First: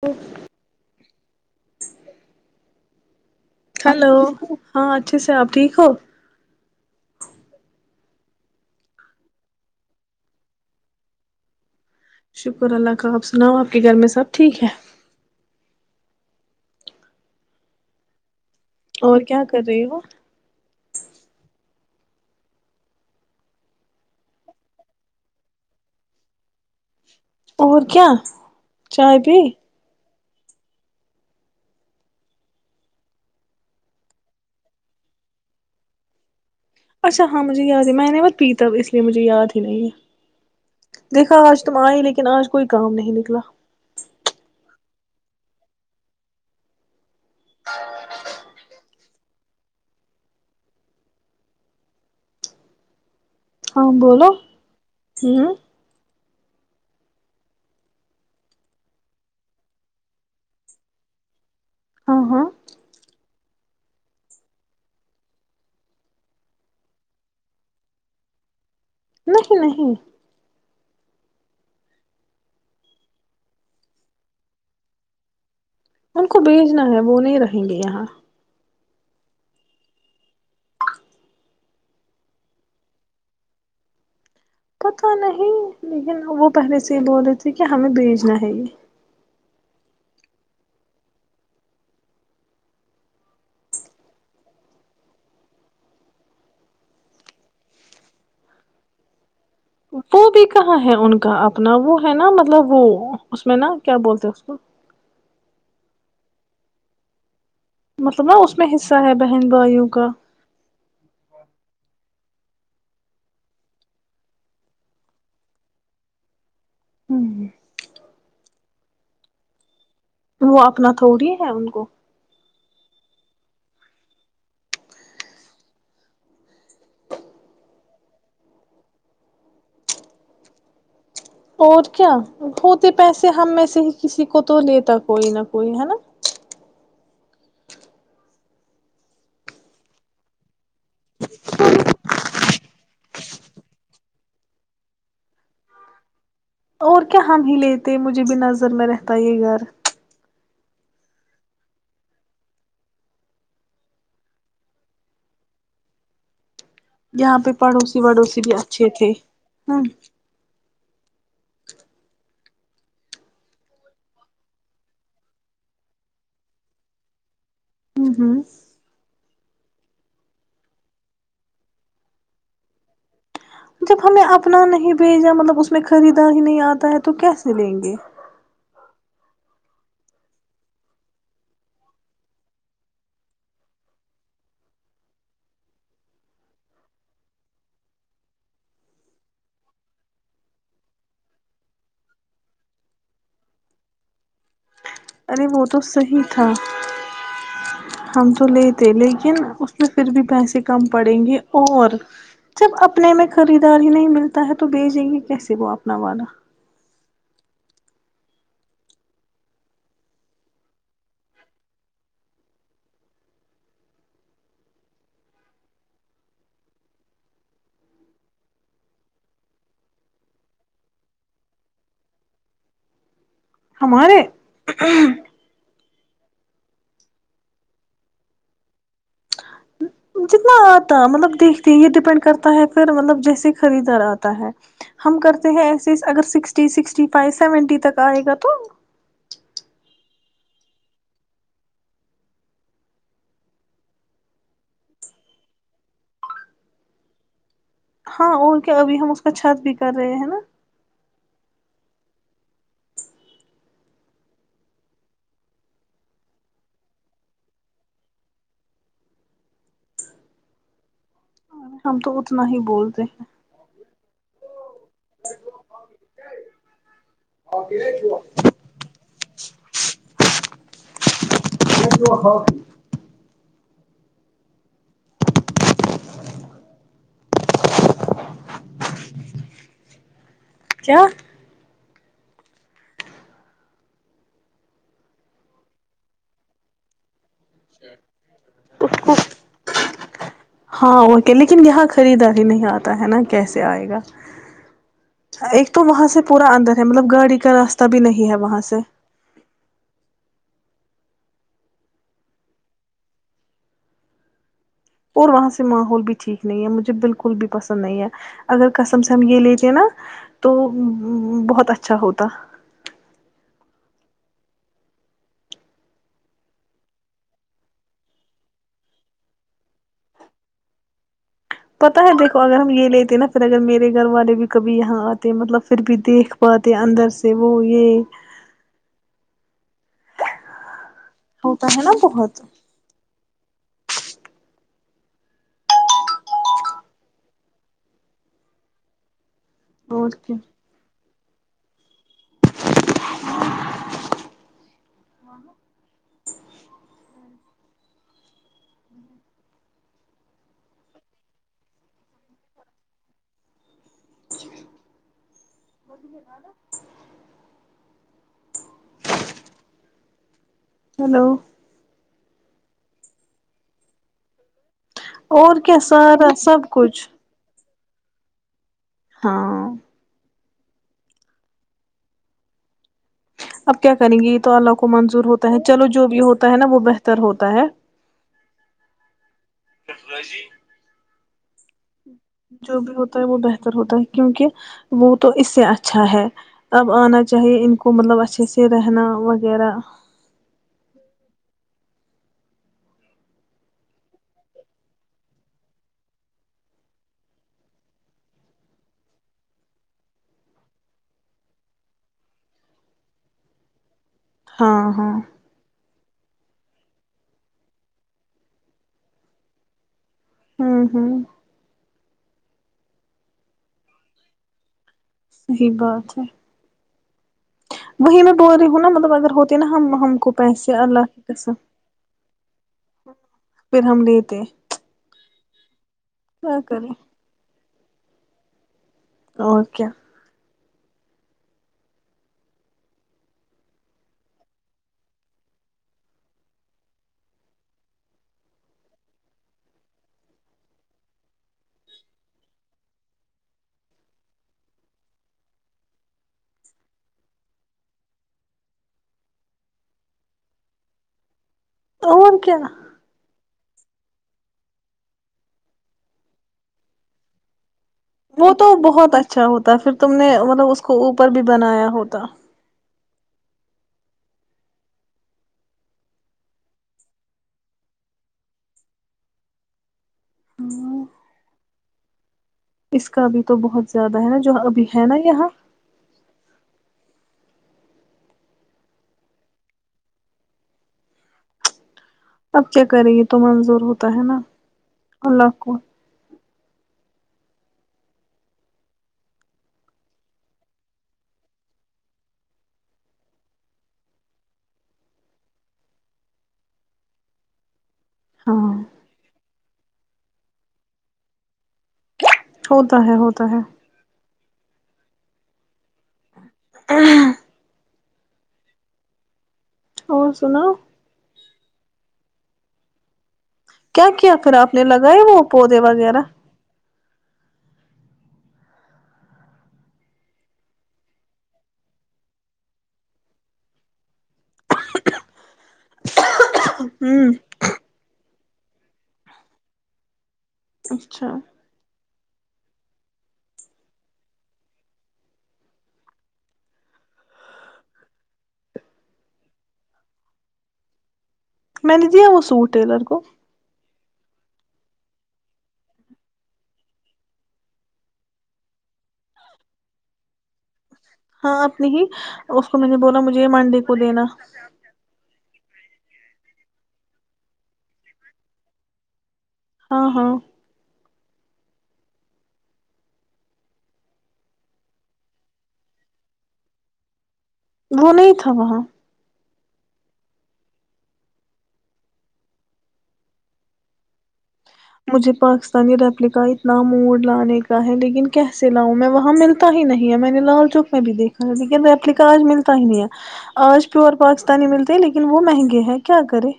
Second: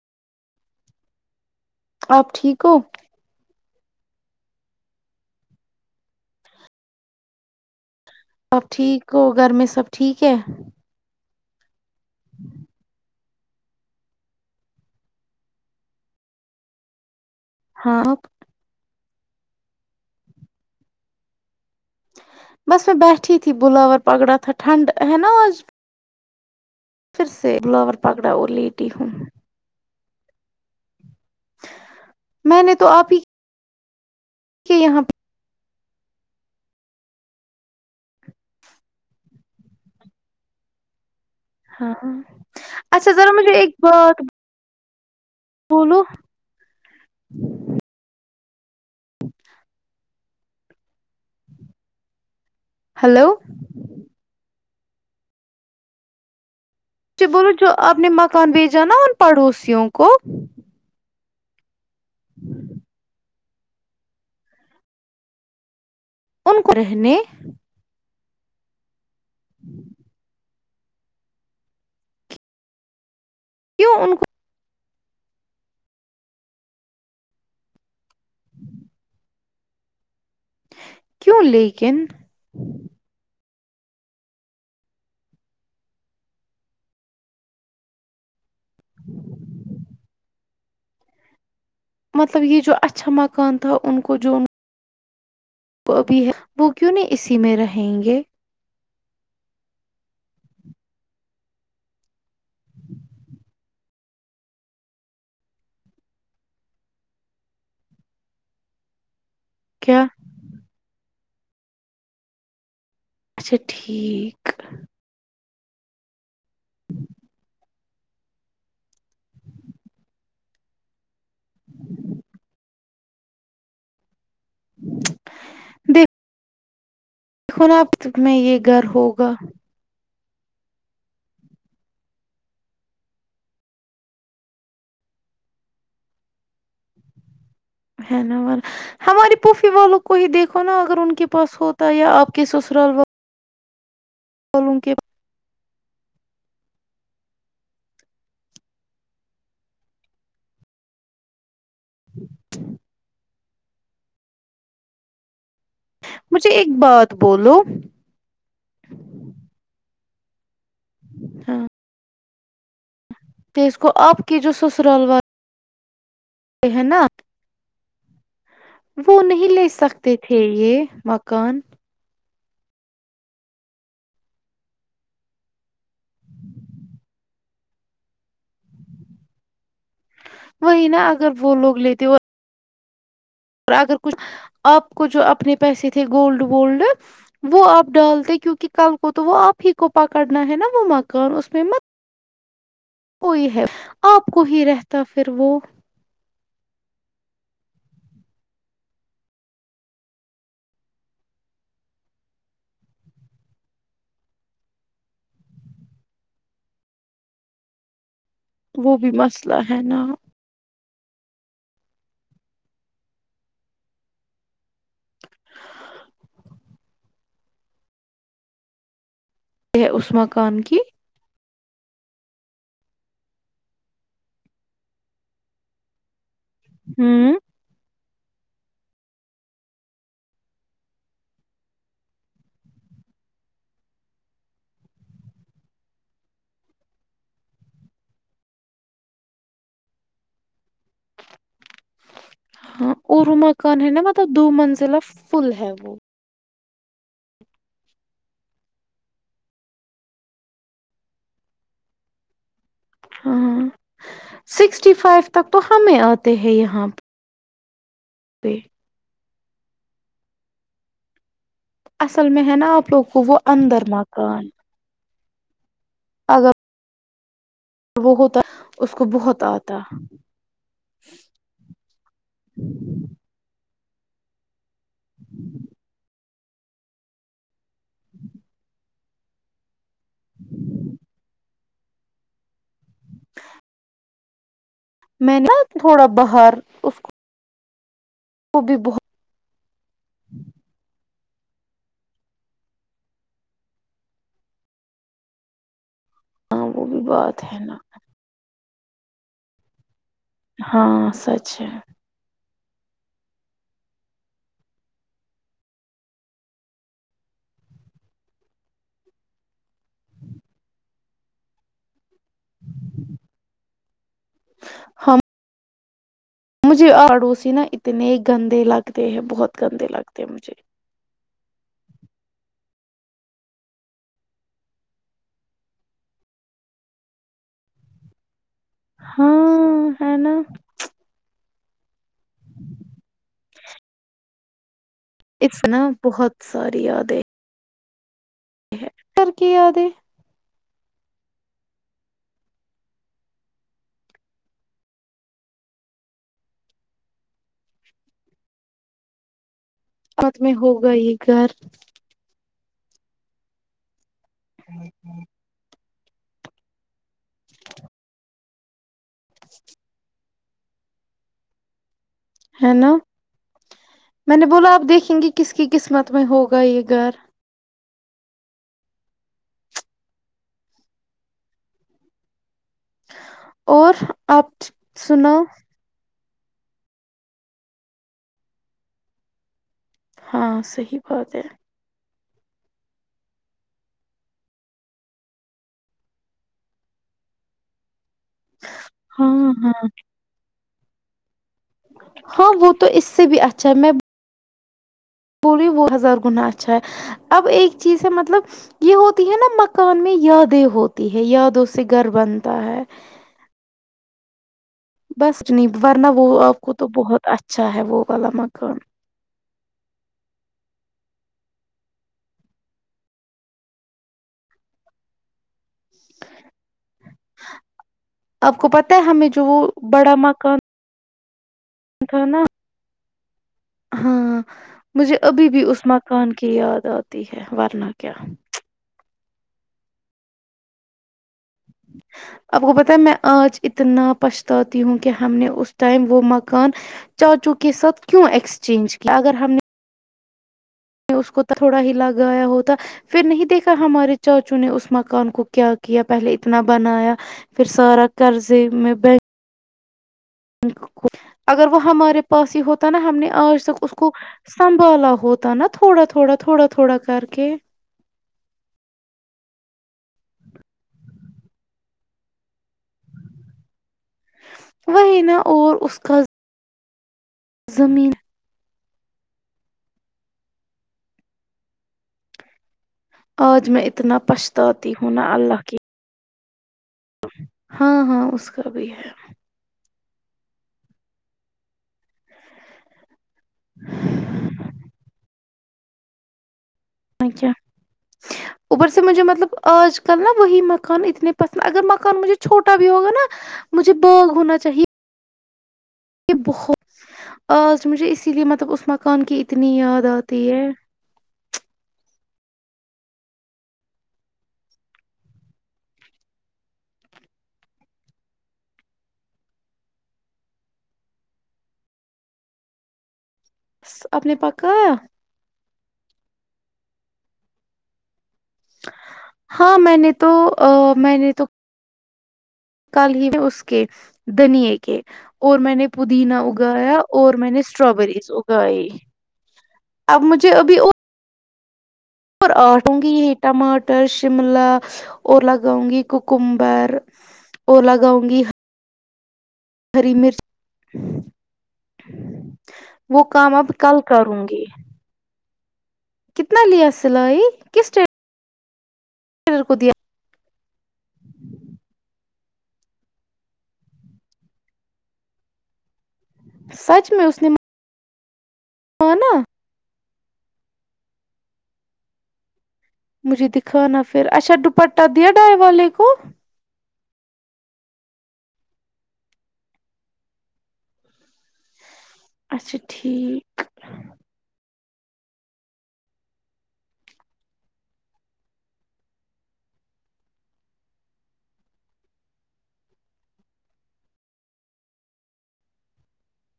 وہ [inaudible] آپ ٹھیک ہو ہلو ہاں اچھے سے آپ ٹھیک ہو سب ٹھیک ہو گھر میں سب ٹھیک ہے شکر اللہ کا آپ سناؤ آپ کے گھر میں سب ٹھیک ہے ہاں اور کیا کر رہی ہو بس میں بیٹھی تھی بلاور پگڑا تھا ٹھنڈ ہے نا آج پھر سے اور بلاور کیا پگڑا اور لیٹی ہوں چائے پی میں نے تو آپ ہی کہ یہاں اچھا ہاں مجھے یاد ہی میں نے بت پیتا اس لیے مجھے یاد ہی نہیں ہے دیکھا آج تم ہاں آئے لیکن آج کوئی کام اچھا نہیں ذرا نکلا مجھے ایک بات بولو ہچ [inaudible] ہلو ہاں بولو ہ مھے بولو جو آپ نے مکان بھیجا نا ان پڑوسیوں کو ہاں ہاں ہ [inaudible] ان کو رہنے نہیں نہیں کیوں ان کو ان کو بھیجنا ہے وہ نہیں رہیں گے یہاں کیوں لیکن پت نہیں لیکن وہ پہلے سے یہ بول رہے تھے کہ ہمیں بھیجنا ہے یہ [inaudible] مطلب یہ جو اچھا مکان تھا ان کو جو وہبھی ہے وہ کیوں نہیں اسی میں رہیں گے وہ بھی کہاں ہے ان کا اپنا وہ ہے نا مطلب وہ اس میں نا کیا بولتے اس کو مطلب نا اس میں حصہ ہے بہن بھائیوں کیا کا اچھا ٹھیک ہوں [inaudible] وہ اپنا تھوڑی ہے ان کو دیک ن آپ ت میں یہ گھر ہوگا اور کیا ہوتے پیسے ہم میں سے ہی کسی کو تو لیتا کوئی نہ کوئی ہے نا ہے نا اور ہماراری پھوپھی والوں کو ہی دیکھو نا اگر ان کے پاس ہوتا ہے یا آپ کے سسرال وال [unintelligible] اور کیا ہم ہی لیتے مجھے بھی نظر میں رہتا یہ گھر مجھے ایک بات یہاں پہ بولو پڑوسی وڑوسی بھی اچھے تھے ہاں تو اس کو آپ کی جو سسرال وال ے ہے نا ہوں ہوں وہ نہیں لے سکتے تھے یہ مکان جب ہمیں اپنا نہیں بھیجا مطلب اس میں خریدار ہی نہیں آتا ہے تو کیسے لیں گے وہی نا اگر وہ لوگ لیتے وہ اور اگر کچھ آپ کو جو اپنے پیسے تھے گولڈ وولڈ وہ آپ ڈالتے کیوںکہ کل کو تو وہ آپ ہی کو پکڑنا ہے نا وہ مکان اس میںئی ہے آپ کو ہی رہتا ارے وہ تو صحی تھا ہم تو لیتے لیکن اس میں پھر بھی پیسے کم پڑیں گے اور جب اپنے میں خریدار ہی نہیں ملتا ہے تو بیچیں گے کیسے وہ اپنا والا وہ بھی مسئلہ ہے نا کہ اس مکان کی ہمارے ہوں جتنا آتا مطلب دیکھتے ہیں یہ ڈیپینڈ کرتا ہے پھر مطلب جیسے خریدار آتا ہے ہم کرتے ہیں ایسے اگر سکسٹی سکسٹی فائیو سیونٹی تک آئے گا تو ہاں ارو مکان ہے نا مطلب دو منزلہ فل ہے وہ ہاں اور کیا ابھی ہم اس کا چھت بھی کر رہے ہیں نا ہاں سکسٹی فائیو تک تو ہمیں آتے ہیں یہاں پے ہم تو اصل میں اتنا ہے ہی نا آپ بولتے لوگ ہیں وہ اندر مکان اگر اور وہ ہوتا اس کو بہت آتا [inaudible] کیا میں نا تھوڑا باہر اس کو بھی بہت [inaudible] ہاں وہ لیکن یہاں خریداری نہیں آتا ہے نا کیسے آئے گا ایک تو وہاں سے پورا ہاں اندر ہے وہ بھی مطلب گاڑی بات کا ہے نا راستہ بھی نہیں ہے وہاں سے [inaudible] ہاں سچ ہے اور وہاں سے ماحول بھی ٹھیک نہیں ہے مجھے بالکل بھی پسند نہیں ہے اگر قسم سے ہم یہ لیتے نا تو بہت اچھا ہوتا [inaudible] ہم مجھے آڑاڑوسی نا اتنے گندے لگتے ہیں بہت گندے لگتے ہیں مجھے پتا ہے دیکھو اگر ہم یہ لیتے نا پھر اگر میرے گھر والے بھی کبھی یہاں آتے مطلب پھر بھی دیکھ پاتے اندر سے وہ یہ ہاں ہے نا ہوتا ہے نا بہت اس طناح بہت ساری یادیں [unintelligible] اور کیا [unintelligible] خد میں ہوگا یہ گھر [unintelligible] ودے گدا [unintelligible] [unintelligible] ہلو ہے نا میں نے بلاو آپ دیکھیں گے کس اور کی کیا قسمت میں سارا ہوگا سب یہ کچھ گھر ہاں اب کیا اور کریں گے یہ تو آپ اللہ کو منظور سنا ہوتا ہے چلو جو بھی ہوتا ہے نا وہ بہتر ہوتا ہے ٹیکنالوجی [unintelligible] بہت [unintelligible] جو بھی ہوتا ہے وہ بہتر ہوتا ہے کیونکہ وہ تو اس سے اچھا ہے اب آنا چاہیے ان کو مطلب ا اچھے سے رہنا ہاں وغیرہ ہاں جی [unintelligible] ہاں وہ تو اس سے بھی اچھا ہے میں بلیے وہ ہزار گنااہ اچھا ہے اب ایک چیز ہے مطلب یہ ہوتی ہے نا مکان میں یادیں ہوتی ہے یادوں سے گھر بنتا ہے ہاں ہاں بس نہیں ورنہ وہ آپ کو تو بہت اچھا ہے وہ والا مکان ہوں ہوں صحی بات ہے وہیں میں بول آپ رہی کو ہوں نا پتہ ہے مطلب ہمیں اگر جو وہ ہوتی نا ہم بڑا ہم کو مکان پیسے اللہ کے کسم تھا نا اچ ہاں مجھے ابھی بھی اس مقت کون کی کیا یاد کریں آتی ہے ورنہ کیا اوکے آپ کو پت ہے میں آج اتنا پچھتاتی ہوں کہ ہم نے اس ٹائم وہ مکان چاچو کے ساتھ کیوں ایکسچینج کیا اگر ہم نے میں نے اس کو تھوڑا ہی لگایا ہوتا پھر نہیں دیکھا ہمارے چاچو نے اس مکان کو کیا کیا پہلے اتنا بنایا پھر سارا قرضے میں کو اگر وہ ہمارے اور پاس کیا ہی ہوتا نا ہم نے آج ت اس کو سنبھالا ہوتا نا تھوڑا تھوڑا تھوڑا تھوڑا کر کے وہ تو بہت اچھا ہوتا پھر تم نے مطلب اس کو اوپر بھی بنایا ہوتا وہ نا اور اس کا زمین ہاں اس کا ابھی تو آج میں بہت اتنا زیادہ ہے نا جو ابھی پچھتاتی ہے ہوں نا یہاں اللہ کی ہاں ہاں اس کا بھی ہے اب کیا کریں گے تمن ضروروتا ہے نا اللہ کو اچ اوپر سے مجھے مطلب آج کل نا وہی مکان اتنے پسند اگر مکان مجھے چھوٹا بھی ہوگا نا مجھے باغ ہونا چاہیے یہ بہت آ اچھ مجھے اسی لیے مطلب ہاں اس مکان کی اتنی یاد ہوتی ہے ہوتا ہے ہوتا ہے ہ اور سناو کیا کیا پھر آپ نے لگائے وہ پودے وغیرہ ہاں میں نے تو میں نے تو کل ہی اس کے دنیے کے اور میں نے پودینہ اگایا ہوں اور میں نے اسٹراابریز اگ گئی اب مجھ اچھا اور آٹوں گی یہ ٹماٹر شملہ اور لگاؤں گی کوکمبر اور لگاؤں گی ہری مرچ میں نے دیا وہ سوٹ ٹیلر کو وہ کام اب کل کروں گی کتنا لیا سلائی کس ٹائم کو دیا ہاں اپنی ہی اس کو میں نے بولا مجھے یہ مانڈی کو دینا سچ میں اس ن ہ نا ہاں ہاں مجھے دکھانا پھر اچھا دوپٹہ دیا ڈائی والے کو وہ نہیں تھا وہاں اچھا ٹھیک مجھے پاکستانی ریپلیکا اتنا موڑ لانے کا ہے لیکن کیسے لاؤں میں وہاں ملتا ہی نہیں ہے میں نے لال چوک میں بھی دیکھا ہے لیکن ریپلیکا آج ملتا ہی نہیں ہے آج پیور پاکستانی ملتے لیکن وہ مہنگے ہیں کیا کرے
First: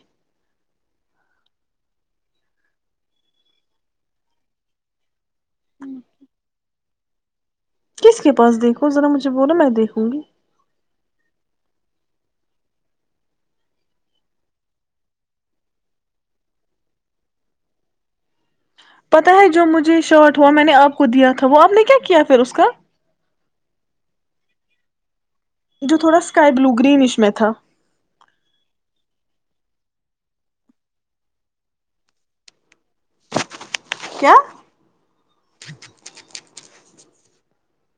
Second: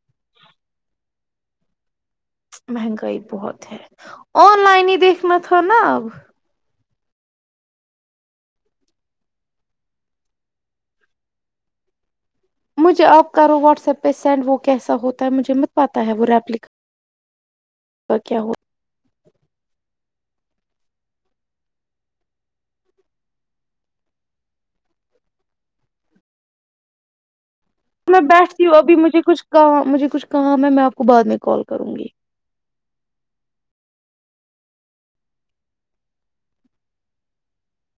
مہنگائی بہت ہے آن لائن ہی دیکھنا تھا نا اب کس کے پاس دیکھو ذرا مجھے بولاو میں دیکھوں گی مجھے آپ کرو واٹس ایپ پہ سینڈ وہ کیسا ہوتا ہے مجھے پتہ ہے وہ ریپل کیا ہو پتا ہے جو مجھے شارٹ ہوا میں نے آپ کو دیا تھا وہ آپ نے کیا کیا پھر اس کا جو تھوڑا اسکائی بلو گرین اسش میں تھا میں بیٹھتی ہوں ابھی مجھے کچھ کام مجھے کچھ کام ہے میں آپ کو بعد میں کال کروں گی کیا